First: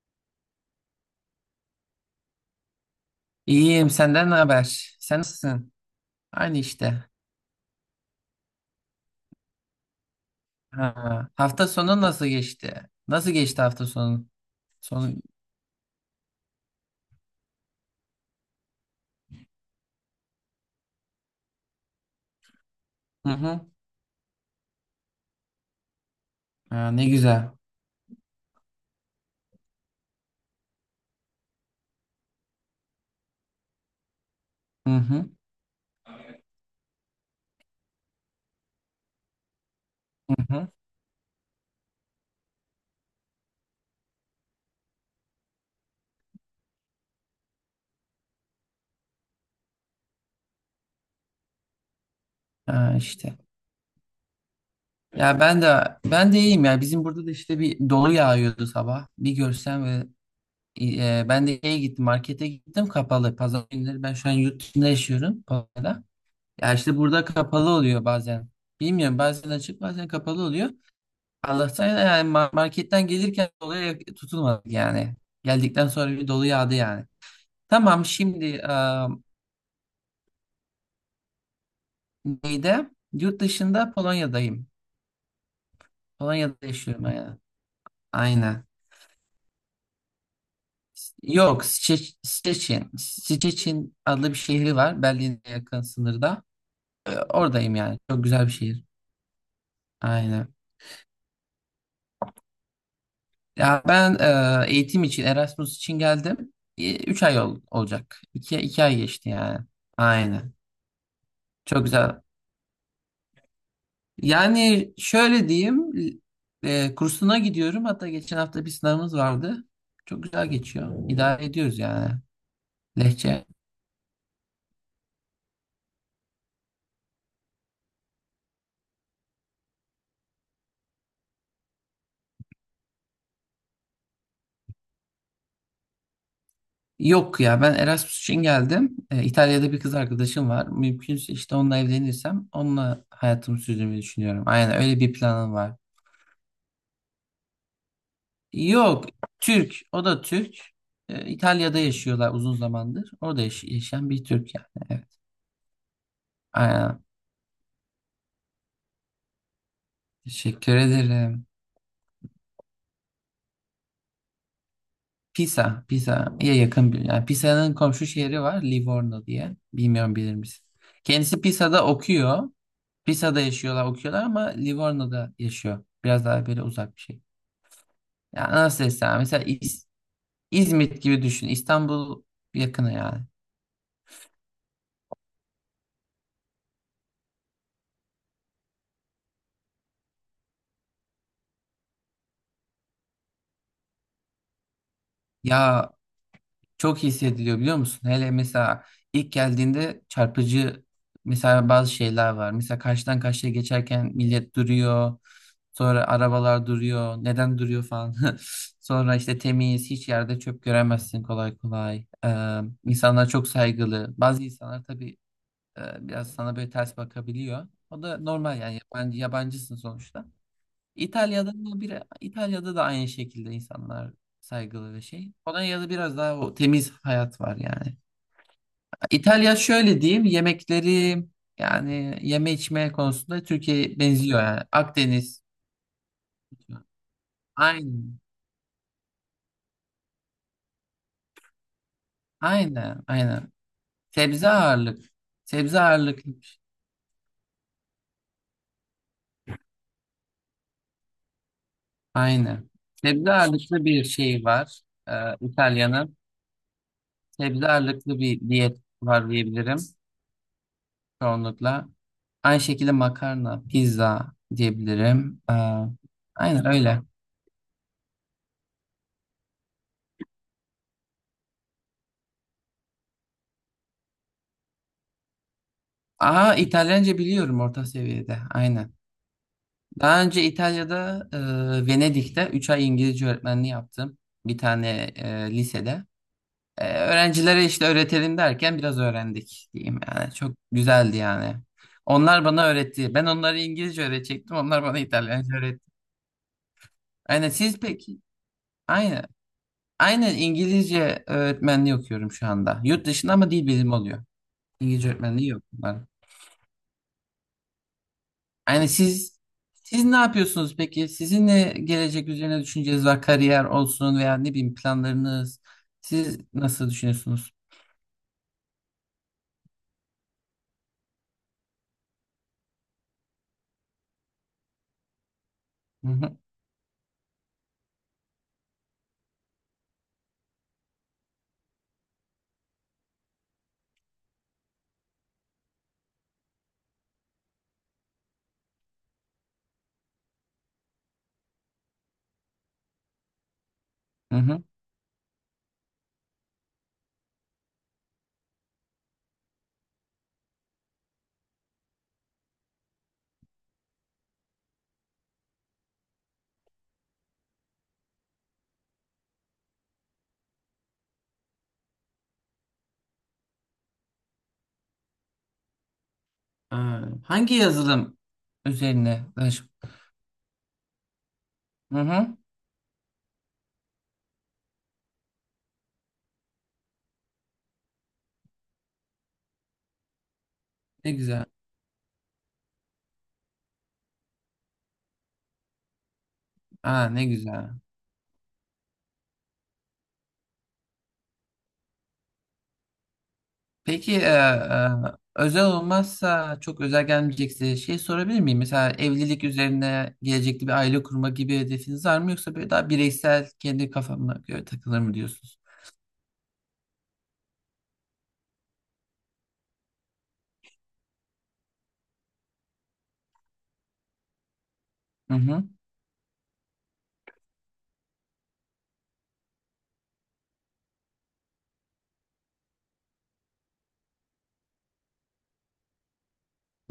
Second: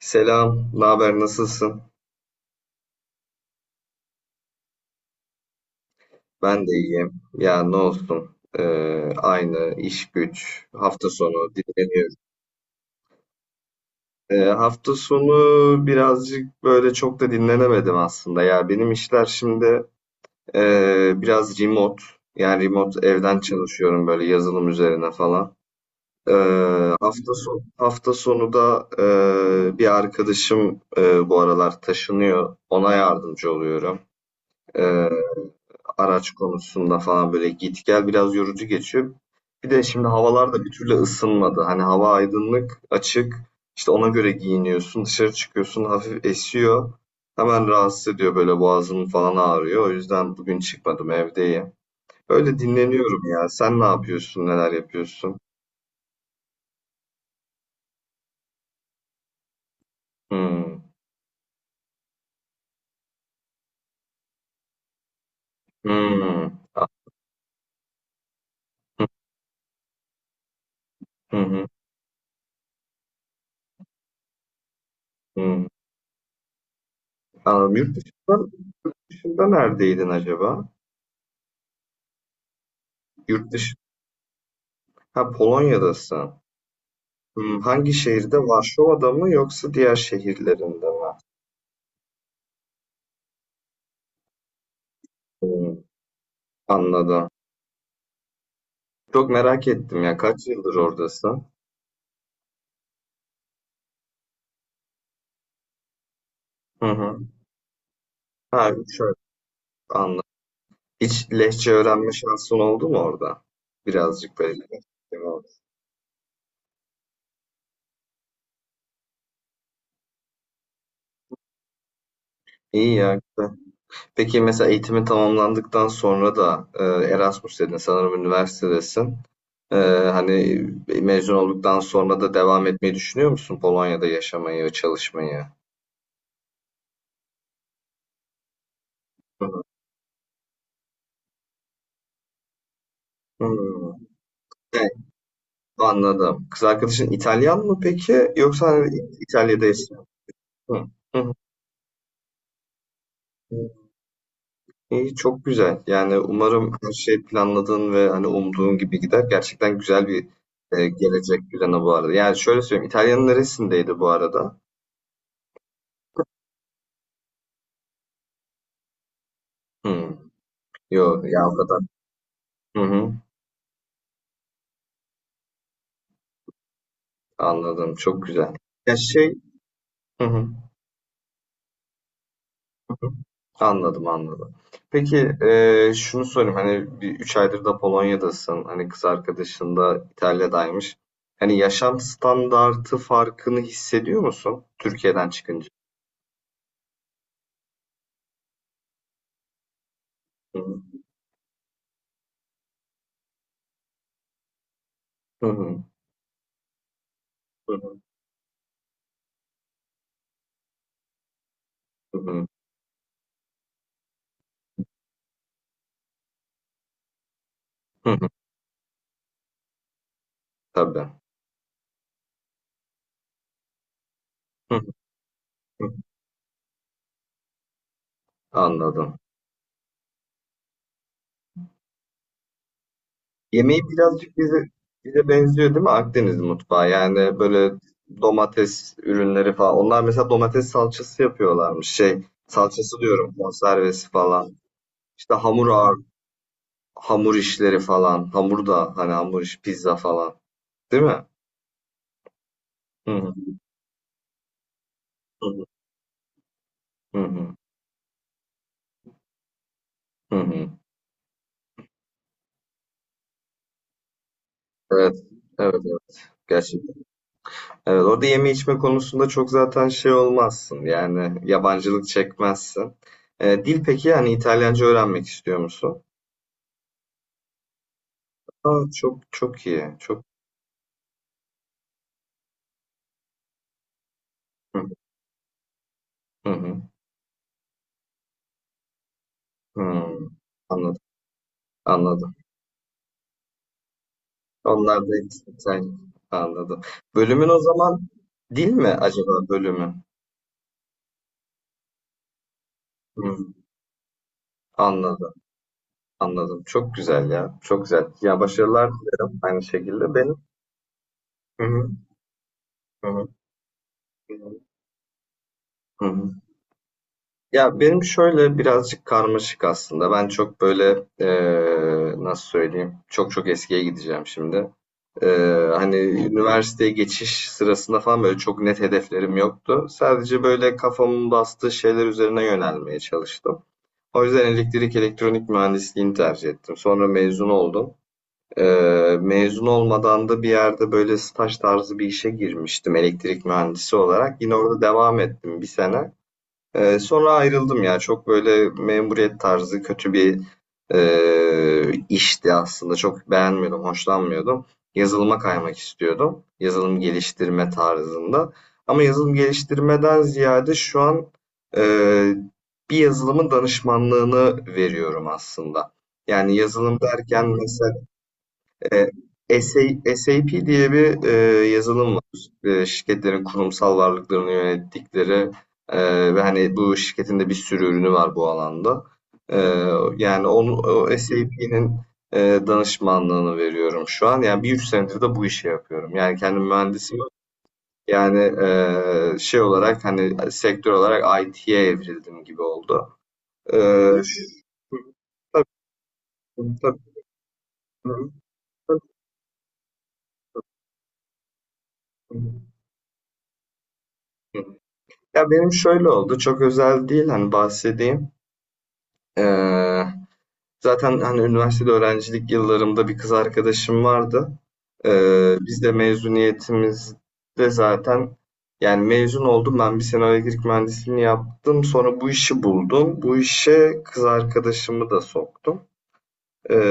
Selam, ne haber, nasılsın? İyiyim, senden ne haber? Sen nasılsın? Ben Aynı de işte. iyiyim. Ya ne olsun, aynı iş güç, hafta Ha. sonu Hafta sonu dinleniyorum. nasıl geçti? Nasıl geçti hafta sonu? Hafta Sonu. sonu birazcık böyle çok da dinlenemedim aslında. Ya benim işler şimdi biraz remote, yani remote Hı evden hı. çalışıyorum böyle yazılım üzerine falan. Ee, Ha, ne hafta güzel. sonu hafta sonu da bir arkadaşım bu aralar taşınıyor, ona yardımcı oluyorum. Hı E, hı. araç konusunda falan böyle git gel biraz yorucu geçiyor. Bir de şimdi Hı havalar da hı. bir türlü ısınmadı. Hani hava aydınlık, açık. İşte ona göre giyiniyorsun, dışarı çıkıyorsun, hafif esiyor. Hemen rahatsız ediyor, böyle boğazım falan ağrıyor. O yüzden bugün çıkmadım, evdeyim. Öyle Ha, dinleniyorum işte. ya. Sen ne yapıyorsun, neler yapıyorsun? Ya ben de iyiyim ya. Bizim burada da işte bir dolu yağıyordu sabah. Bir görsen ve Hmm. e, ben de şeye gittim, markete gittim kapalı. Pazar günleri ben şu an yurt dışında yaşıyorum. Pazarda. Hmm. Ya Ah. işte burada kapalı oluyor bazen. Bilmiyorum bazen açık bazen kapalı oluyor. Hı hı. Allah'tan yani marketten gelirken doluya tutulmadık yani. Hı. Geldikten sonra bir dolu yağdı yani. Anladım. Yurt Tamam şimdi dışında, dışında neredeydin acaba? neyde? Yurt Yurt dışı. dışında Polonya'dayım. Ha, Polonya'dasın. Polonya'da yaşıyorum yani. Hmm, hangi şehirde? Aynen. Varşova'da mı, yoksa diğer şehirlerinde mi? Yok, Szczecin. Szczecin adlı bir şehri var. Berlin'e Hmm, yakın sınırda. Anladım. Oradayım yani. Çok güzel bir şehir. Çok merak ettim ya. Kaç Aynen. yıldır oradasın? Ya ben eğitim için, Erasmus için geldim. Hı hı. 3 ay olacak. İki, Ha, 2 ay 3 ay. geçti yani. Anladım. Aynen. Hiç Lehçe Çok öğrenme güzel. şansın oldu mu orada? Birazcık böyle. Yani şöyle diyeyim, kursuna gidiyorum. Hatta geçen hafta bir sınavımız vardı. Çok güzel geçiyor. İdare ediyoruz yani. İyi ya. Lehçe. Güzel. Peki, mesela eğitimi tamamlandıktan sonra da Erasmus dedin sanırım, üniversitedesin. E, Hani mezun olduktan sonra da devam etmeyi düşünüyor musun Polonya'da yaşamayı ve çalışmayı? Yok ya ben Erasmus için geldim. Hı hı. İtalya'da bir kız arkadaşım var. Mümkünse işte onunla evlenirsem onunla hayatımı sürdürmeyi Hmm. düşünüyorum. Aynen öyle bir planım var. Anladım. Kız arkadaşın İtalyan mı peki? Yoksa hani Yok, İtalya'da Türk. O yaşıyor. da Türk. Hı. Hı hı. İtalya'da yaşıyorlar uzun zamandır. Orada yaşayan bir Türk yani. Evet. İyi, çok güzel. Yani umarım her Aynen. şey planladığın ve hani umduğun gibi gider. Gerçekten güzel bir Teşekkür ederim. gelecek planı bu arada. Yani şöyle söyleyeyim. İtalya'nın neresindeydi bu arada? Pisa, Pisa'ya yakın bir. Yani Pisa'nın komşu şehri var, Livorno diye. Bilmiyorum, Hı. bilir misin? Yo, Kendisi Yavra'da. Pisa'da okuyor. Hı hı. Pisa'da yaşıyorlar, okuyorlar ama Livorno'da yaşıyor. Biraz daha böyle uzak bir şey. Anladım. Çok Ya güzel. nasıl Ya desem? şey, Mesela hı hı. İzmit gibi düşün. İstanbul yakını yani. Anladım, anladım. Peki, şunu sorayım, hani bir 3 aydır da Polonya'dasın, hani kız arkadaşın da İtalya'daymış. Hani yaşam standartı farkını hissediyor musun Türkiye'den çıkınca? Ya çok iyi hissediliyor, biliyor musun? Hele mesela ilk geldiğinde Hı çarpıcı mesela bazı şeyler var. Mesela karşıdan karşıya geçerken millet duruyor. hı, hı Sonra arabalar duruyor. Neden duruyor hı, falan. Sonra işte temiz, hiç yerde çöp göremezsin kolay kolay. hı hı, İnsanlar çok saygılı. Bazı insanlar tabii e, biraz sana böyle ters bakabiliyor. O hı da hı. normal yani, yabancı, yabancısın sonuçta. Tabii. İtalya'da da bir İtalya'da da aynı şekilde insanlar Hı hı, saygılı ve şey. hı. Polonya'da biraz daha o temiz hayat var yani. Anladım. İtalya şöyle diyeyim, yemekleri yani yeme içme konusunda Yemeği Türkiye'ye birazcık benziyor yani. bize Akdeniz. benziyor değil mi Akdeniz mutfağı? Yani böyle Aynen. domates ürünleri falan. Onlar mesela domates salçası yapıyorlarmış. Şey salçası Aynen. diyorum, Aynen. konservesi Sebze falan. ağırlık. İşte hamur Sebze ağır ağırlıklı. Bir şey. Hamur işleri falan, hamur da hani hamur iş, pizza falan, değil mi? Aynen. Hı hı. Sebze ağırlıklı bir şey var. Ee, Hı hı. İtalya'nın. Hı hı. Sebze ağırlıklı bir diyet var diyebilirim Hı hı. çoğunlukla. Aynı şekilde makarna, pizza Evet. diyebilirim. Ee, Evet, evet. aynen Gerçekten. öyle. Evet, orada yeme içme konusunda çok zaten şey olmazsın. Yani yabancılık çekmezsin. Dil peki, yani İtalyanca öğrenmek istiyor musun? Aa, İtalyanca biliyorum orta seviyede. Aa, Aynen. çok çok iyi. Daha Çok. önce İtalya'da, Venedik'te 3 ay İngilizce öğretmenliği yaptım. Bir Hı tane lisede. hı. Hı. Öğrencilere işte öğretelim derken biraz öğrendik diyeyim Hmm. yani. Çok Anladım. güzeldi yani. Anladım. Onlar bana öğretti. Ben onlara İngilizce öğretecektim. Onlar bana Onlar da İtalyanca öğretti. İtalyan. Anladım. Bölümün Aynen, o siz zaman peki? dil mi Aynen. acaba bölümü? Aynen İngilizce öğretmenliği okuyorum şu anda. Yurt dışında Hı. ama dil bilimi oluyor. İngilizce Anladım. öğretmenliği yok bunların. Anladım. Çok güzel ya. Çok güzel. Ya Yani başarılar dilerim siz aynı siz şekilde. ne Benim. yapıyorsunuz peki? Sizin ne Hı hı, gelecek üzerine düşünceniz hı var? hı, Kariyer olsun hı veya ne hı. bileyim planlarınız. Siz nasıl düşünüyorsunuz? Ya benim şöyle birazcık karmaşık aslında. Ben çok böyle nasıl söyleyeyim? Çok çok eskiye gideceğim şimdi. Hani Hı hı, üniversiteye geçiş sırasında falan böyle çok net hedeflerim yoktu. Sadece böyle kafamın bastığı şeyler üzerine yönelmeye çalıştım. O yüzden elektrik elektronik mühendisliğini tercih ettim. Sonra mezun oldum. Mezun olmadan da bir yerde böyle staj tarzı bir işe girmiştim elektrik mühendisi hı olarak. Yine hı. orada devam ettim bir sene. Sonra ayrıldım ya. Çok böyle memuriyet tarzı kötü bir işti aslında. Çok beğenmiyordum, hoşlanmıyordum. Yazılıma kaymak istiyordum. Yazılım geliştirme tarzında. Ama yazılım geliştirmeden ziyade şu an e, bir yazılımın danışmanlığını veriyorum aslında. Yani yazılım Aa, derken hangi mesela yazılım üzerine? e, SA SAP diye bir Hı yazılım hı. var. Şirketlerin kurumsal varlıklarını yönettikleri ve hani bu şirketin de bir sürü ürünü var bu alanda. E, Yani onu, Ne o güzel. SAP'nin e, danışmanlığını veriyorum şu an. Yani bir 3 senedir de bu işi yapıyorum. Yani kendim Aa, mühendisim. ne güzel. Yani şey olarak, hani sektör olarak IT'ye evrildim gibi oldu. E, Peki şu- özel tabii, olmazsa, çok özel gelmeyecekse şey tabii, sorabilir miyim? Mesela evlilik üzerine, gelecekte bir aile kurma gibi hedefiniz var mı, yoksa tabii. böyle daha bireysel kendi kafama göre takılır mı Ya diyorsunuz? benim şöyle oldu, çok özel değil, hani bahsedeyim. Ee, Zaten hani üniversitede öğrencilik yıllarımda bir kız arkadaşım vardı. Hı hı. Biz de mezuniyetimizde zaten, yani mezun oldum, ben bir sene elektrik mühendisliğini yaptım. Sonra bu işi buldum. Bu işe kız arkadaşımı da soktum.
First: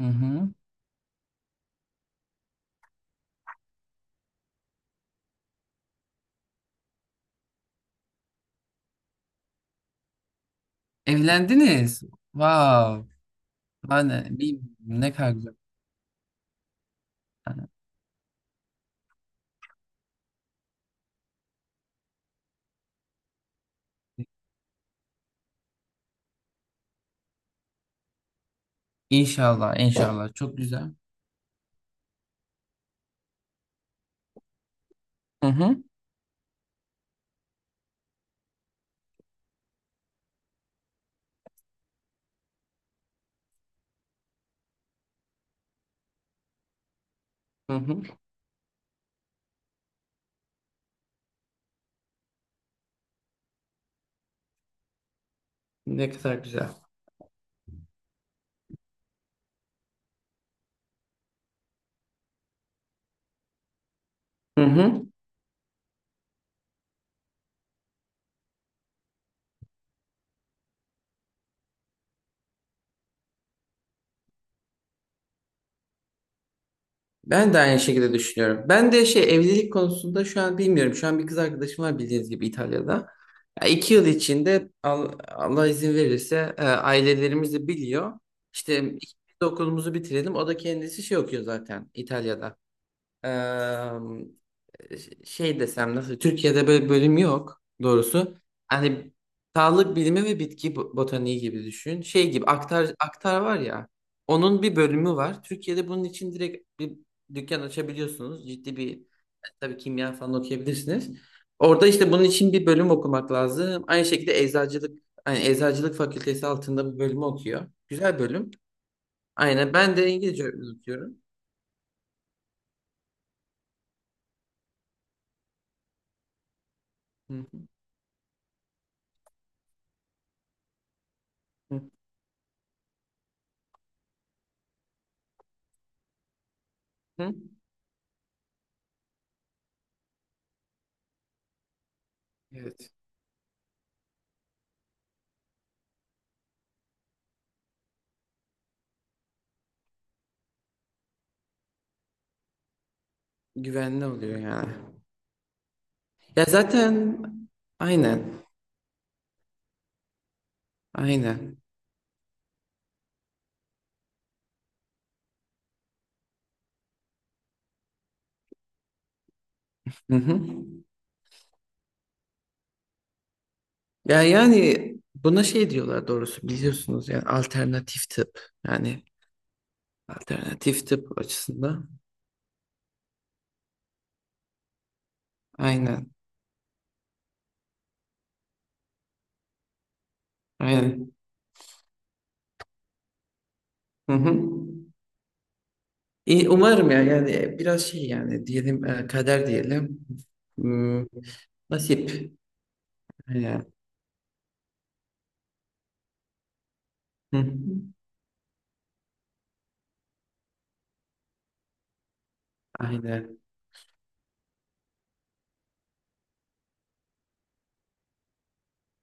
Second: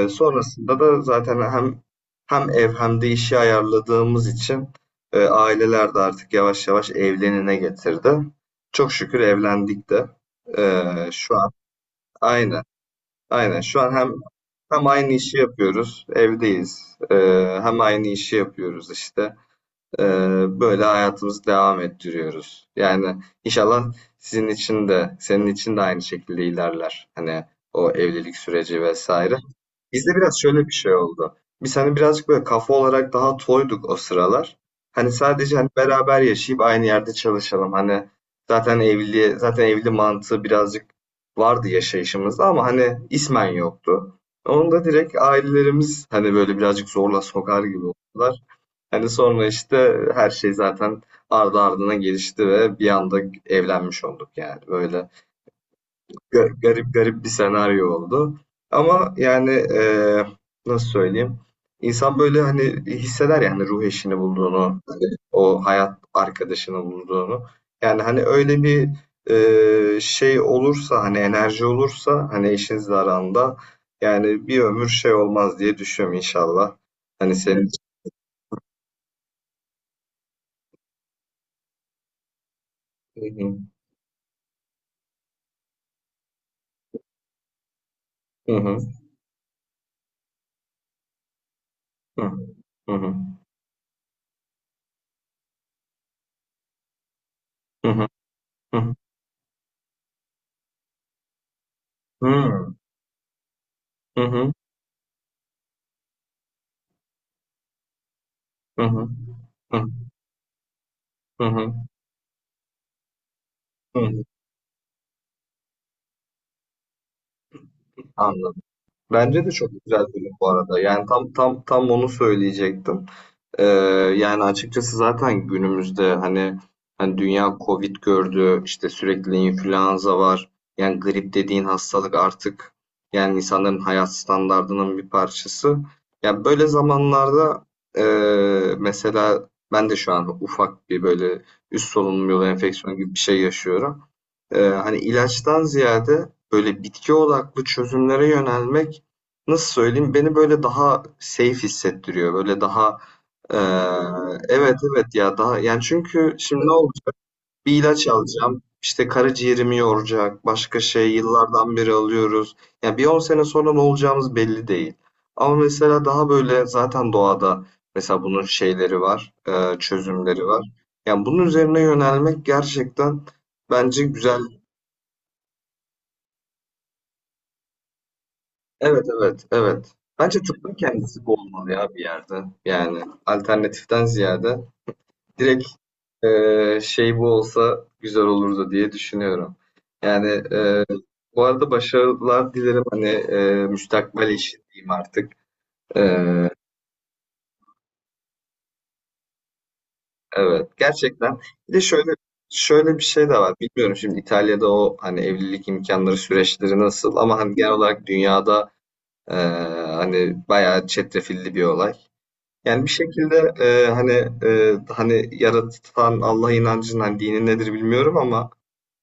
Hı hı. Sonrasında da zaten hem ev hem de işi ayarladığımız için aileler de artık yavaş yavaş evlenine getirdi. Çok şükür evlendik de. Şu an, Evlendiniz. aynen, Wow. aynen, şu an hem Yani hem ne aynı kadar işi güzel. yapıyoruz, evdeyiz. Ee, Yani Hem aynı işi yapıyoruz işte. Ee, Böyle hayatımızı devam ettiriyoruz. Yani inşallah sizin için de, senin için de aynı şekilde ilerler. Hani o evlilik süreci vesaire. İnşallah, Bizde inşallah. biraz Çok şöyle bir güzel. şey oldu. Biz hani birazcık böyle kafa olarak daha toyduk o sıralar. Hani Hı sadece, hani hı. beraber yaşayıp aynı yerde çalışalım. Hani zaten evli mantığı birazcık vardı yaşayışımızda ama hani ismen yoktu. Onu da direkt ailelerimiz hani böyle birazcık zorla sokar Hı gibi hı. oldular. Hani sonra işte her şey zaten ardı ardına gelişti ve bir anda evlenmiş olduk yani. Böyle Ne kadar güzel. garip garip bir senaryo oldu. Ama yani nasıl söyleyeyim? İnsan böyle hani hisseder yani, ruh eşini Hı bulduğunu, hani hı. o hayat arkadaşını bulduğunu. Yani hani öyle bir şey olursa, hani enerji olursa hani eşinizle aranda, yani bir ömür şey olmaz diye düşünüyorum inşallah. Hani Ben de senin. aynı şekilde düşünüyorum. Ben de şey, evlilik konusunda şu an bilmiyorum. Şu an bir kız arkadaşım var, bildiğiniz gibi İtalya'da. Hı hı. Ya 2 yıl içinde Allah izin verirse, ailelerimiz de biliyor. Hı hı. İşte ikimiz de okulumuzu bitirelim. O da kendisi şey okuyor zaten Hı hı. İtalya'da. Hı hı. Şey desem nasıl, Türkiye'de böyle bölüm yok doğrusu. Hı hı. Hani sağlık bilimi ve bitki botaniği gibi düşün. Şey gibi, Hıı. aktar aktar var ya. Hı hı. Onun bir bölümü var. Türkiye'de bunun için direkt bir dükkan açabiliyorsunuz. Ciddi Hı bir, hı. tabii Hı. kimya falan okuyabilirsiniz. Hı hı. Orada işte bunun için bir bölüm okumak lazım. Hı Aynı hı. şekilde eczacılık, hani eczacılık fakültesi altında bir bölümü okuyor. Güzel bölüm. Anladım. Bence de çok Aynen, ben güzel de film İngilizce bu öğretmen arada. Yani okuyorum. tam tam tam onu söyleyecektim. Ee, Yani açıkçası zaten günümüzde hani Hı dünya Covid gördü, işte sürekli influenza var. Yani grip dediğin hı hastalık artık yani insanların hayat standardının bir parçası. Ya böyle hı. zamanlarda e, mesela ben de şu an ufak bir böyle üst solunum yolu Evet. enfeksiyonu gibi bir şey yaşıyorum. Hani ilaçtan ziyade böyle bitki odaklı çözümlere yönelmek, nasıl söyleyeyim, beni böyle daha safe hissettiriyor. Böyle daha ee, Güvenli oluyor yani. evet, evet ya, daha yani, çünkü Ya şimdi ne olacak? zaten, Bir ilaç aynen. alacağım. İşte karaciğerimi yoracak. Başka şey Aynen. yıllardan beri alıyoruz. Yani bir 10 sene sonra ne olacağımız belli değil. Ama mesela daha böyle zaten doğada mesela bunun şeyleri var. Hı hı. Çözümleri var. Yani bunun üzerine yönelmek gerçekten bence Ya güzel. yani buna şey diyorlar doğrusu, biliyorsunuz, yani alternatif tıp. Yani Evet, evet, evet. Bence tıbbın alternatif tıp kendisi bu olmalı açısından. ya bir yerde. Yani alternatiften ziyade. Direkt, Aynen. Şey bu olsa güzel olurdu diye düşünüyorum. Yani Aynen. bu arada başarılar dilerim hani Hı müstakbel hı. işin diyeyim artık. İyi, Eee, umarım ya, yani biraz şey yani diyelim, kader diyelim. evet, Hmm, gerçekten. Bir de şöyle nasip. şöyle bir şey de var. Aynen. Bilmiyorum şimdi İtalya'da o hani evlilik imkanları süreçleri nasıl Hı ama hani hı. genel olarak dünyada eee, hani bayağı çetrefilli bir olay. Yani bir Aynen. şekilde hani hani yaratan Allah inancının hani dini nedir bilmiyorum ama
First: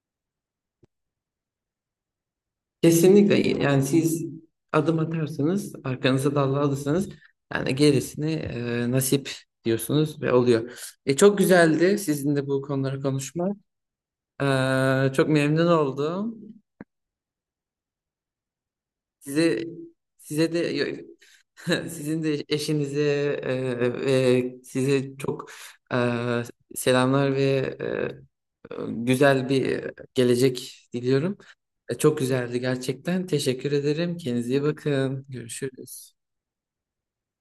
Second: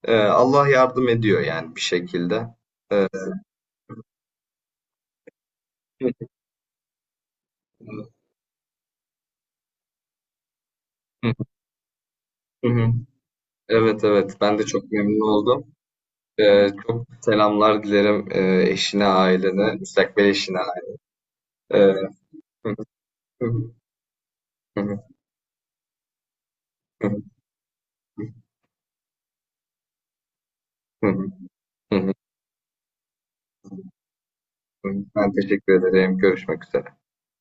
Allah yardım ediyor yani bir şekilde. Ee, Kesinlikle, yani siz adım atarsanız, Hı arkanıza dal alırsanız yani gerisini nasip diyorsunuz ve oluyor. Çok güzeldi sizinle bu hı. konuları konuşmak. Evet, evet, ben de çok memnun Çok oldum. memnun oldum. Çok selamlar dilerim eşine, Size ailene, müstakbel size eşine. de Ee, sizin de hı. eşinize, Hı hı. Ve Hı size çok e, selamlar ve güzel bir gelecek hı. diliyorum. Hı hı. Çok güzeldi gerçekten. Teşekkür ederim. Kendinize iyi bakın. Ben teşekkür Görüşürüz. ederim. Görüşmek üzere.